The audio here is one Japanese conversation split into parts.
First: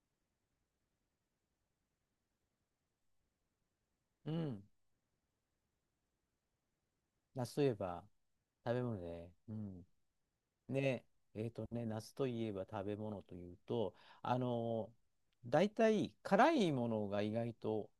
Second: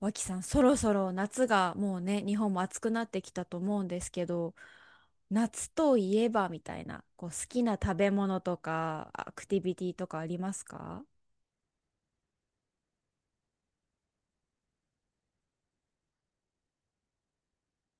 脇さん、そろそろ夏がもうね、日本も暑くなってきたと思うんですけうど、ん。夏といえばみたいな、こう好あ、そきういなえ食ば、べ物と食べ物か、で、アクうティビテん。ィとかありますか？ね、夏といえば食べ物というと、あの大体辛いものが意外と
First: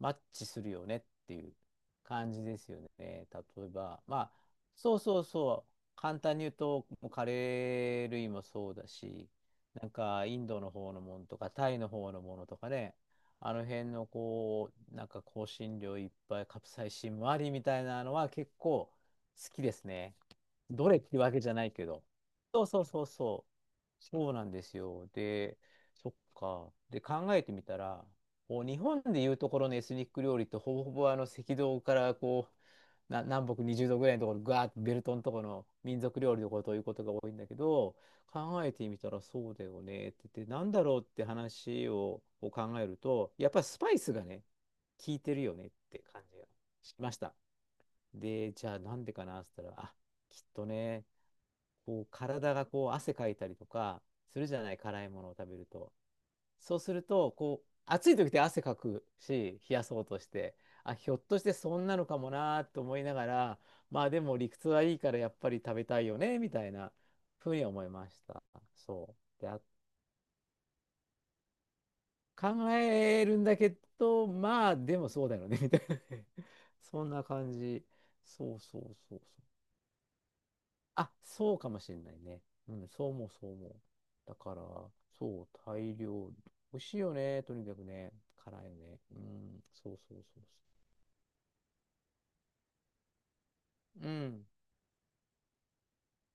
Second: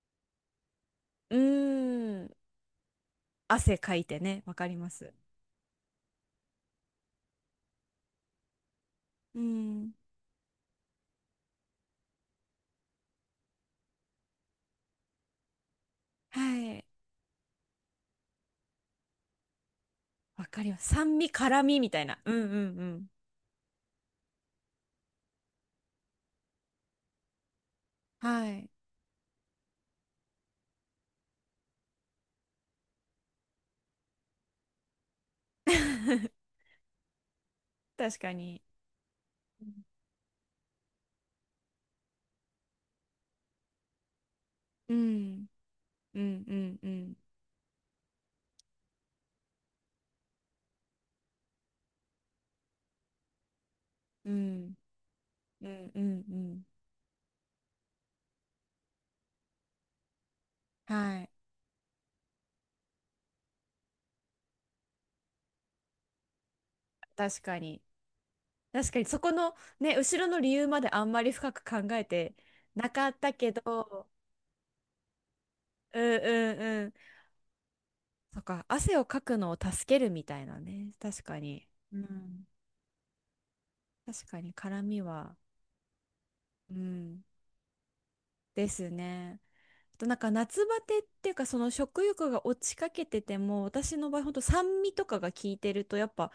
マッチするよねっうていうー感ん、じですよね。例え汗かば、いまてあ、ね、わかりまそうす。そうそう、簡単に言うと、もうカレー類もそうだし、うなんん、かインドの方のものとか、タイの方のものとかね、あの辺のこう、なんか香辛料いっはぱい、カプい、サイシンもありみたいなのは結構好きですね。わかりまどす。れっ酸て味、わけじゃ辛ない味けみたど。いな。うんうんうそうそうそうん。そう。そうなんですよ。で、そっか。で、考えてみたら、はこうい、日本でいうところのエスニック料理ってほぼほぼ赤道から南北20度ぐらいのところ、ガーッとベルトのところの民族料理 のことをいうことが多いんだけど、確かに。考えてみたらそううだん、よねって言って、なんだろうって話をこう考えると、やっぱスパイスがね、う効いてるん、よねってう感じがん、うしまん、した。で、じゃあなんでかなって言ったら、あ、きっとね、こう体がこう汗かいたりとかうするじゃなん、い、辛いものを食べるうんと。うんうん。そうするとこう暑い時って汗かくし、冷やそうとして、あ、ひょっはい、としてそんなのかもなと思いながら、まあでも理屈はいいからやっぱり食べたいよねみたいな確ふうかにに。思いました。確かにそそこうで、のあ、ね、後ろの理由まであんまり深く考えて考なかっえたるんけだけど、ど、まあでもそうだよねみたいなうんね。 うん うん。そんな感じ。そっそうか、そう汗をそうそかう。くのを助けるみたいなね。あ、確かそうに。かもしうれないね。ん。うん、そう思う。確だかに、から、絡みは。そう、タイ料理。う美味しいよん。ね、とにかくね。辛いでよすね。うね。ん、そうあとそなんうかそう夏バテっていうか、その食欲が落ちかけてても、私そう。うの場合ほんとん、酸味とかが効いてるとやっぱ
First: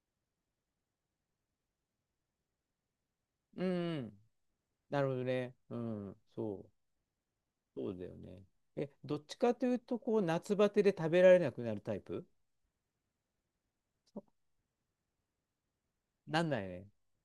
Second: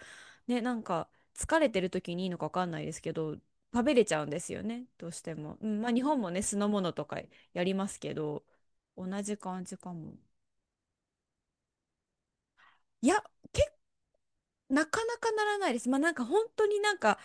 ね、なんか疲れてる時にいいのかわかんないですけど、う食べれちん。ゃうんですよね、などるうほしどてね。も。ううんまあ、日ん、本もね、酢そのう、物とかやりまそうすだけよね。ど、え、同どっちじか感といじうかと、も。こう、夏バテで食べられなくなるタイプ。いや、結そ、なかなかならないです。まあ、なんかな本んな当いにね。なんか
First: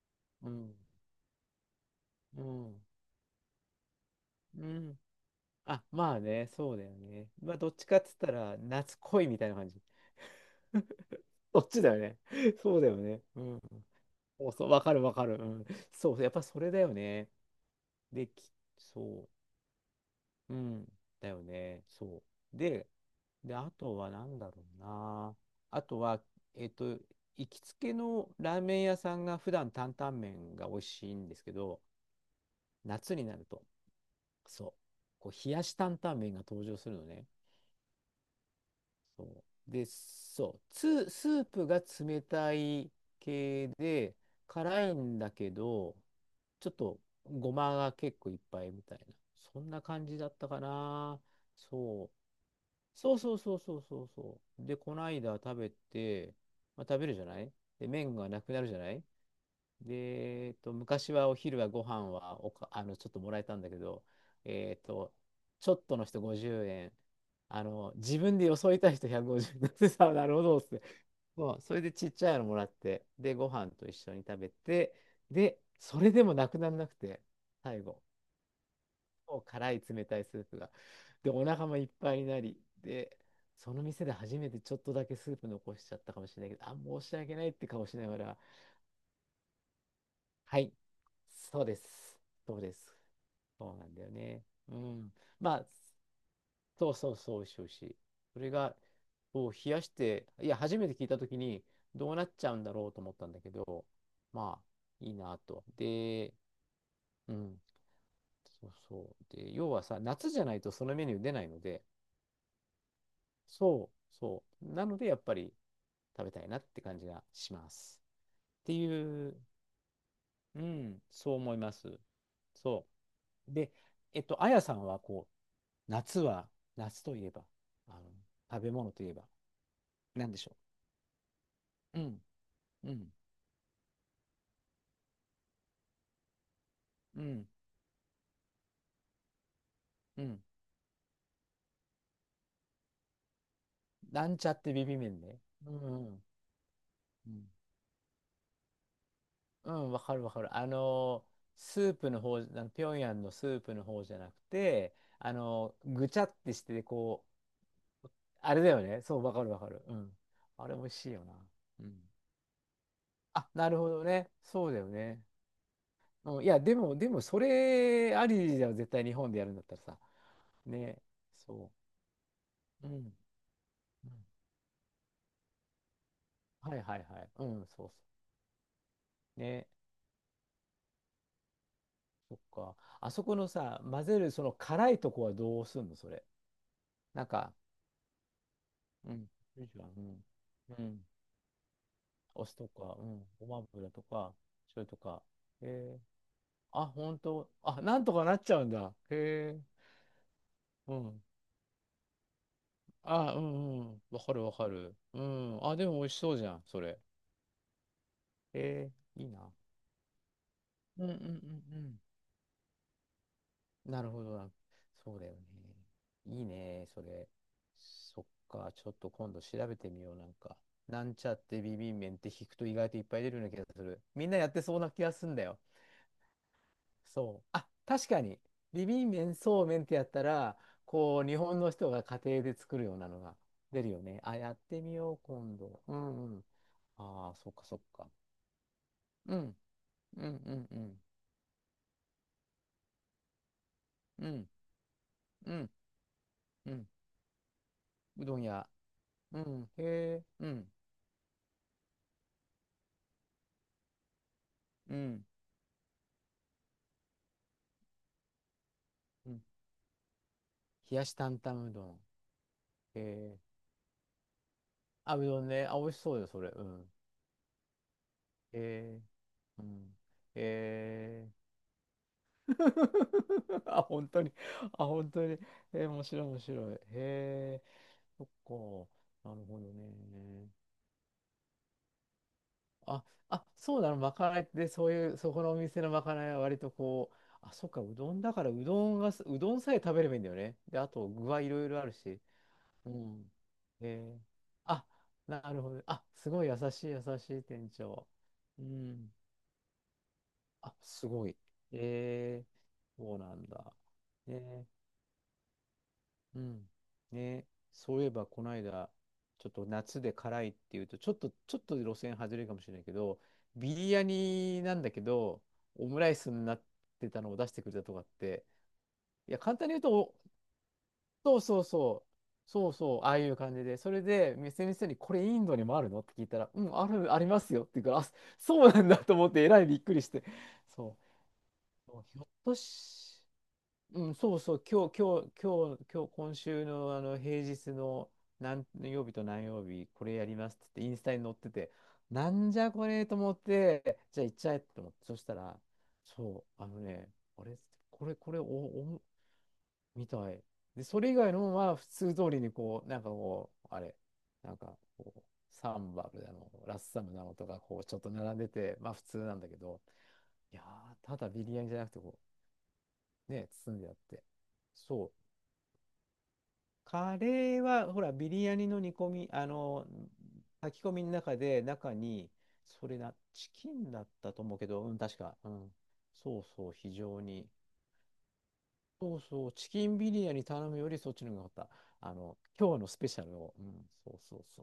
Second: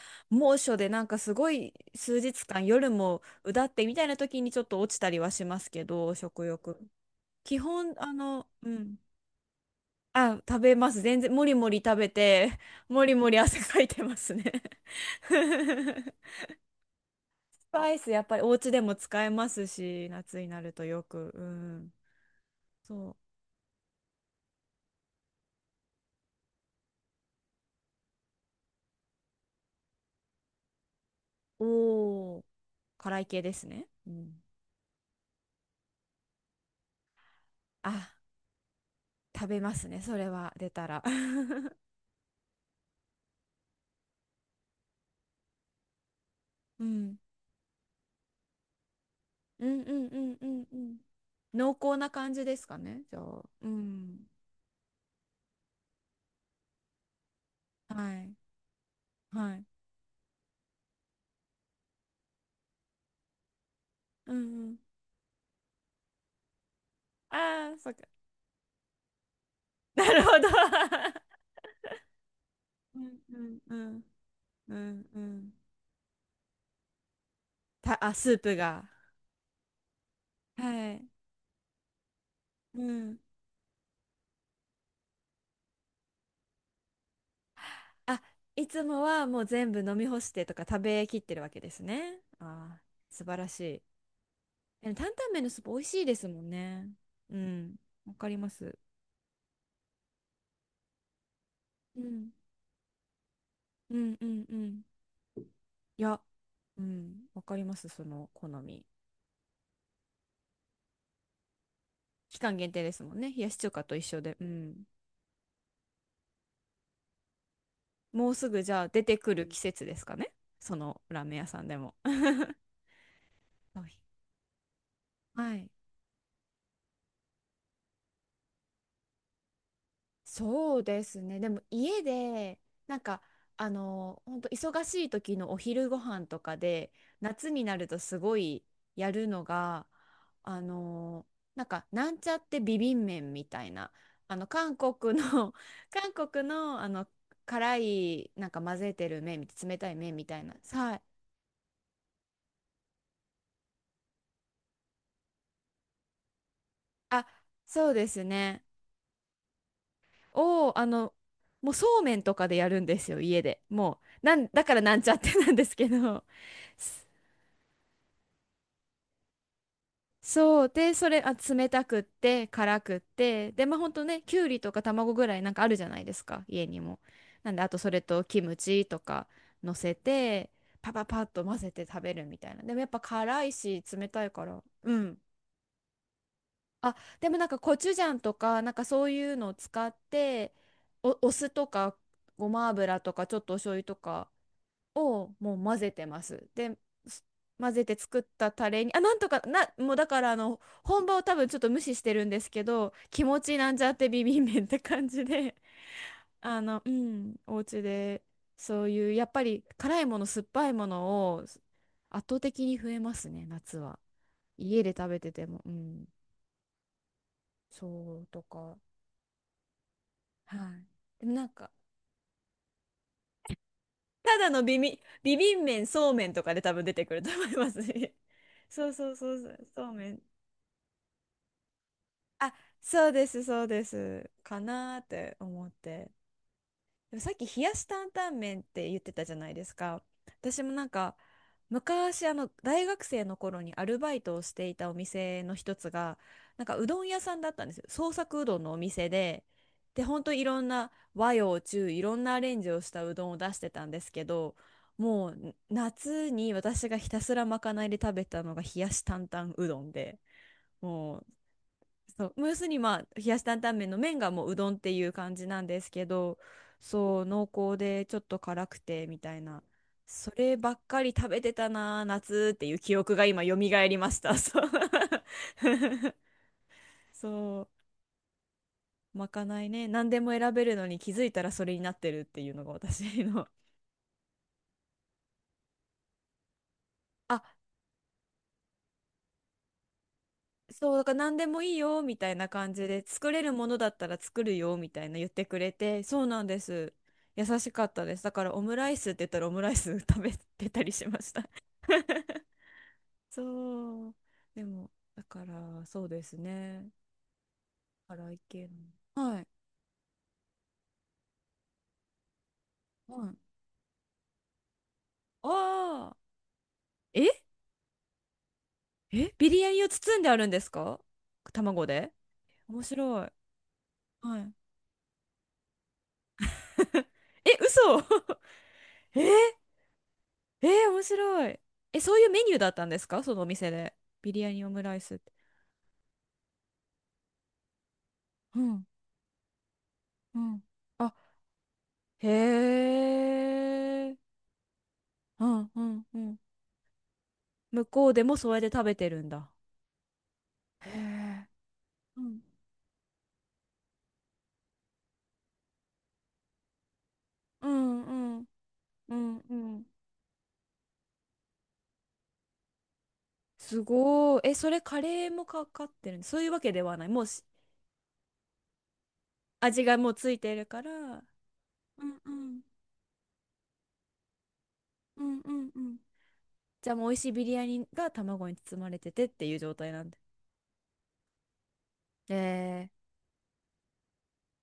う猛ん、暑で、なんかすごい数う日間ん、夜もうだってみたいな時に、ちょうっと落ん。ちたりはしますけあ、ど、まあ食ね、そう欲。だよね。まあ、基どっち本かっつったら、うん、夏恋みたいな感じ。あ、食べます。全然、もりどもっりちだ食よべね。て、そう だよもりね。もりう汗ん。かいてますね。そうそう、わかるわかる。うん。そう、やっぱそれだよね。スパイス、やっで、ぱりおき、家でも使えそますし、夏にう、うなるとん。よだく。うよね。ん。そう。で、そで、あとは何だろうな。あとは、えっと、行きつけのラーメン屋さんが普段担々麺が美味しいんですけう。ど、おー、夏辛にいな系るでと、すね。うん。そう、こう冷やし担々麺が登場するのね。あ、そ食べう。まで、すね。それそはう、出たら。スープ が冷たい系で、辛いんだけど、ちょっうとん。ごまが結構いっぱいみたいな。そうんなんう感んじうだっんうたかんうん。な。濃厚そなう。感じですかね。そじうゃそうあ。そううそうそうん。そう。で、この間食べて、まあ、食べるじゃない。で、麺はがい。なくなるじゃない。はい。で、昔はお昼はご飯はおか、ちょっともらえたんだけど、うんうえん。っと、ちょっとの人50円。あああ、その、っか。自分でよそいた人150円。だって なさ、るなほるほど。どっすね。そう、それでちっちゃいのもらっ うて、んで、うごん飯うと一ん緒に食べうて、んうん。で、それでもなくならなくて、最後、あ、スープが。もう辛い冷たいスープが。はい。で、お腹もいっぱいになり、うで、ん。その店で初めてちょっとだけスープ残しちゃったかもしれないけど、あ、申し訳ないって顔しながあ、ら、いつもはもう全部飲み干してとはかい、食べきってるわけそうでですす、ね。そうであー、す、素晴らしそうい。なんだよね。うでも担ん。々麺のまスーあ、プ美味しいですもんね。そうそうそうう、美味しい美味ん。しい。わかりそまれが、す。を冷やして、いや、初めて聞いたときに、うどうなん。っちゃうんだろうと思ったんだけど、うんうんうまん。あ、いいなと。いや、で、うん。うわかん、ります、その好そうみ。そう。で、要はさ、夏じゃないとそのメニュー出ないので、期間限定ですもんね。冷やし中華そと一う緒で。そうう。ん。なので、やっぱり食べたいなって感じがします。もうすぐっじてゃあ出ていくう、る季節ですかね。うそのん、ラーそうメン屋思いさんまでも。す。そう。で、はい。あやさんは、こはい、う、夏は、夏といえば、あの、食べ物といえば、なんでしょそうですね。でもう。家うん。でうなんん、か本当忙しい時のお昼ご飯とかで、うん、夏になるとすごいやるのが、うん。あのなんかなんちゃってビビン麺みたいな、なんちゃって韓ビビ国麺ね。の うん、う韓ん。国の辛いなんか混ぜてる麺、う冷たん、いわか麺るみわたかいな。る。はい。スープの方、平壌のスープの方じゃなくて、ぐちゃってして、こあ、う、そうですあね。れだよね。そう、わかるわかる。うん。あをれ美味しいよな。もううそん。うめんとかでやるんですよ、家あ、で。なるほもどうね。なんだそうかだらよなんちゃっね。てなんですけど。うん、いや、でも、でも、それありじゃん、絶対日本でやるんだったらさ。そう。で、ね。それ、あ、冷そたくって、辛う。うん。くって、で、まあ、ほんとうね、ん、きゅうりとか卵ぐらいなんかあるじゃないですか、家はいにはも。いはい。うなん、んで、あとそそうそれとキムチとかう。ね。乗せて、パパパッと混ぜて食べるそみったいな。でか。もやっぱあそこ辛のいさ、し、混冷ぜたいるそかのら。辛ういとん。こはどうすんの、それ。あ、なんでもなんか、かコチュジャンとか、なんかそううん。いうのをよいし使ょ、っうん。て、うん。お酢とか、おご酢まとか、油うとん。か、ちょっごとおま醤油油ととか、か、醤油とか。をもう混ぜへえ。てます。で、あ、ほんすと。混あ、ぜなてんと作っかなったちゃうタんレに、だ。あ、なんとかへえ。な、もうだからう本場ん。を多分ちょっと無視してるんですけど、気あ、持うちなんんうちゃっん。てわビかビンるわ麺っかてる。感うじで、ん。あ、でも美味しそうじゃん、そうれ。ん、お家で、そうへえ、いう、やいいっぱな。り辛いもの、酸っぱいもうんうんうんのを圧うん。倒的に増えますね、夏は。なるほどな。家で食そべうだてよね。ても、うん、いいね、それ。そそっうとか、か、ちょっと今度調べてみよう、なんはか。い。なんでちもゃっなんてか、ビビン麺って引くと意外といっぱい出るような気がする。みんなたやだっのてそビうなビ、気がするんビだビよ。ン麺、そうめんとかで多分出てくるとそ思う。いあ、ます確ね。かに。ビそうビそンうそ麺、うそそうう、めそんっうてやっめん。たら、こう、日本の人が家庭あ、で作るようそなうのでがす、そう出でるよね。す。あ、やっかてみなーっよう、て今思っ度。うて。んうん。でもさあっあ、きそっ冷かやそっし担か。々麺って言ってたじうゃないん、ですか。うん、う私ん、もうなんん、か昔大学生の頃にアルバイうトをん、していたお店うのん、一つが、なんうかうん。どん屋さんだったんですよ。創うど作んうどん屋。のお店うで。ん、で、へえ、本当いうろんん、な和洋中、いろんなアレンジをしたうどんを出してたんですけど、うん。もう夏に私がひたすらまかないで食べたのが冷やし担うん、々うどんで冷やしも、担々うどん。そうムースに、まあ冷えやー、し担々麺の麺がもううどんっていうあ、う感どじんなね。んあ、で美す味しけそうよ、ど、それ。うん。そう濃厚でちょっと辛くえてみたいな、ー、うん。そればっかり食えべてたなー、夏っていう記憶が今蘇 あ、り本まし当に。た、そう。 あ、本当に。えー、面 白い、面白い。へそえ、う、そっまか。なかるほどないね、何でもね。選べるのに気づいたらそれになってるっていうのがあ、私あ、の。 そうなの。まかないって、そういう、そこのお店のまかないは割とこう、あ、あ、そっか、うどんだから、うどんがす、うどんさえ食べればいいんだよね。で、あそう、だと、から具何はでいもろいいいろあるよみし。たいな感じうで、作ん。れるものだったらえー、作るよあ、みたいな言っなてくるほれど。て、あ、そうすなごんい優でしいす。優しい優店しかった長。です。だからオうムライスん。って言ったらオムライス 食べてあ、たりしすまごしい。た。 えー、そう なんだ。そう。でね、もだからそうですうん。ね、ね、そういえば辛いこの系間、の、はい。ちょっと夏で辛いっていうと、ちょっと、ちょっと路線外れるかもしれないけはど、い。ビリヤニなんだけど、オムラああ、イスになってたのえを出してくれたとかって、いえ、や、ビ簡リ単ヤに言うニをと、包んであるんですか、そうそう卵そう。で。そう面そう、ああ白い、いう感じで。それで、はい。 店の人に、これインドにもあるのって聞いたら、うん、ある、ありま すえ、よって言うから、あ、嘘。 そうなんだと 思え、って、えらいびっくりして。えー、そ面白い。う。え、そひうょいっうメニとューだったんですし、かそのお店で。うん、ビそうリヤそう、ニオム今ラ日、イスっ今日、て。今日、今日、今週の、平日のう何ん、曜日と何曜日、これやりうますっん。て言って、インスあ、タに載ってて、なんじゃこへれと思って、え。じゃあ行っちゃえと思って、そしたうら、ん、うん、うん。そう、あのね、あれ、向ここうれ、でこもれ、お、それで食べお、てるんだ。みたい。で、へそれ以外え。のは普通う通りん、にこう、なんかこう、あれ、なんかこう、サンバルだの、ラッサムなのとか、うこう、ちょっん、とう並んん、でて、まあ普う通なん、んだうけど、ん。いやー、ただビリヤニじゃなくて、こう、ね、包すんであって。ごい。え、それカそう。レーもかかってるんそういうわけではない。カもうしレーは、ほら、ビリヤニの煮込み、味がもうついてる炊かきら。込みの中うで、中んうに、ん。それな、チキンだったと思うけど、うん、確うか、んううんん。うん。そうそう、じ非ゃあもう美常味しいビに、リヤニが卵に包まれてそうてってそう、いうチ状キ態ンなんビで。リヤに頼むよりそっちの方が良かった。あの、今日のえスー、ペシャルを。うん、そうそうそ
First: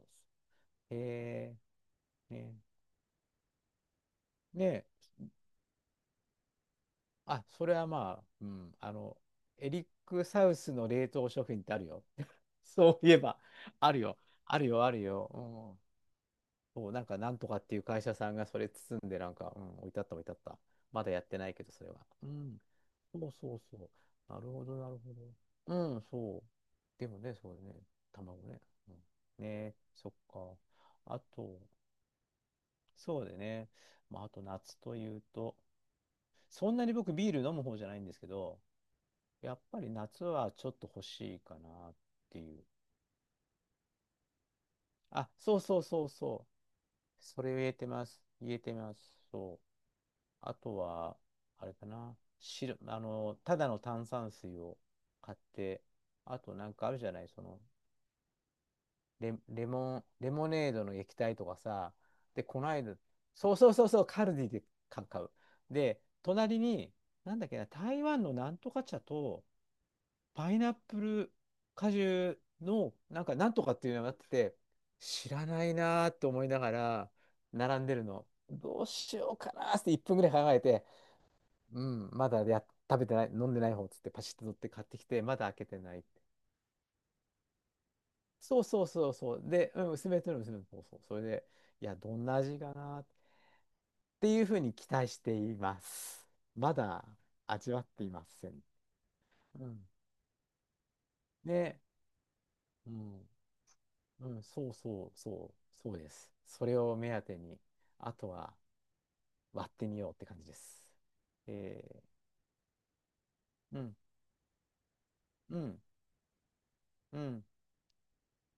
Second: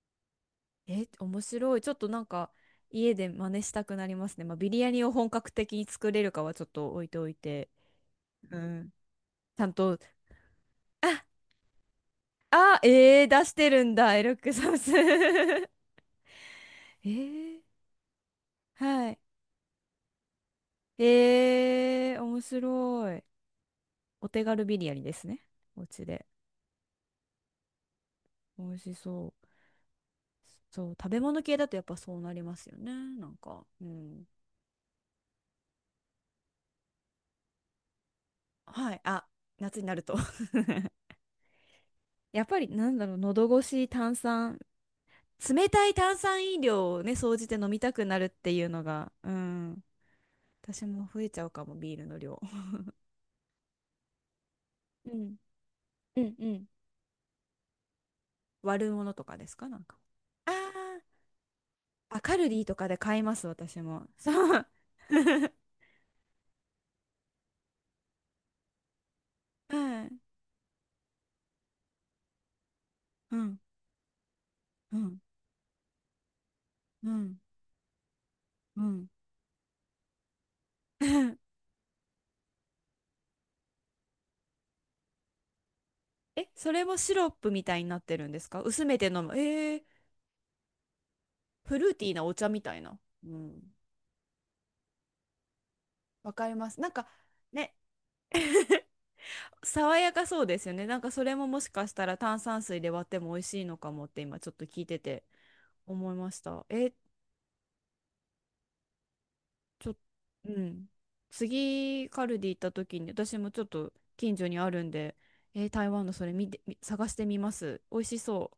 うそう。え、面へえ、白い。ちょっとなんかね。家で真似したくなりますね。まあ、ビリで、ヤニを本格的に作れるかはちょっと置いておいあ、そて、れはまあ、ううん、ん、ちゃエんリッと、ク・サウスの冷あ、凍食品ってあるよ。あ、そういええー、ば、出してるあんるだ、よ、エルックあるサよ、ス。あ るえよ。そう、なんかなんとー、かっていう会社さんがそれ包んはい。で、なんか、うん、置いてあった。まだやってないけど、それは。えー、う面ん。白そい。うそうそおう。な手る軽ほど、ビリなヤるニでほすね。ど。おうん、家で。そう。でもね、そうね、卵ね。美味うしそん、う。ね、そっか。そう、食べあ物系と、だとやっぱそうなりますよね。そなうんでか、ね、うまん。あ、あと夏というと、そんなに僕ビール飲む方じゃないんですけど、はい。あ、やっぱ夏にりなると 夏はちょっと欲しいかなっ てやっいぱう。りなんだろう、喉越し、炭酸、あ、そう冷そうたいそう炭そう。酸飲料をね、総そじれてを言飲えみてたまくなす。るって言えいうてのまが、す。うそう。ん、あと私もは、増えちゃうかあも、れかビールな。の量。白、ただの炭酸水をう買ん。って、うんあうとん。なんかあるじゃない、その、割るものとレ、かですレか、なんか。モン、レモあーネードの液体とかさ、あ、カで、ルデこィとないかだ、で買います、そうそう私そうそも。う、カそルディでう。買う。買う。 で、隣に、なんだっけな、台湾のなんとか茶と、はい。パイナップル果汁の、なんか、うなんん、とかっていうのがあってて、うん、知らないなーって思いながうら、ん、並んでるの。どううん。しようかなーって1分ぐらい考えて、うん、まだや、食べてない、飲んでない方っつって、パシッと取って買ってきて、まだ開けてないって。え、それもシロップみたいになってるんですそか、うそ薄うめてそう飲そむ。う。で、えー、うん、娘との娘の、そうそう。それで、フいルーや、ティーどなんおな茶味みかたいな。なーっうん。ていうふうに期待しています。わかりまます。なんだか、味ね。わっていません。うん。爽やかそうですよね。なんかそれももしで、かしたら炭酸水でう割ってん。も美味しいのかもってう今ん、ちょっとそう聞いてそうてそう、そうで思います。した。それえ、を目当てに、あとは割ってちょ、みようって感じうです。ん。え次カルディ行った時に、私もちょっー、うとん、近所にあるんで、うえ、ん、台湾のそれ見て、探しうてみん。ます。美味しそう。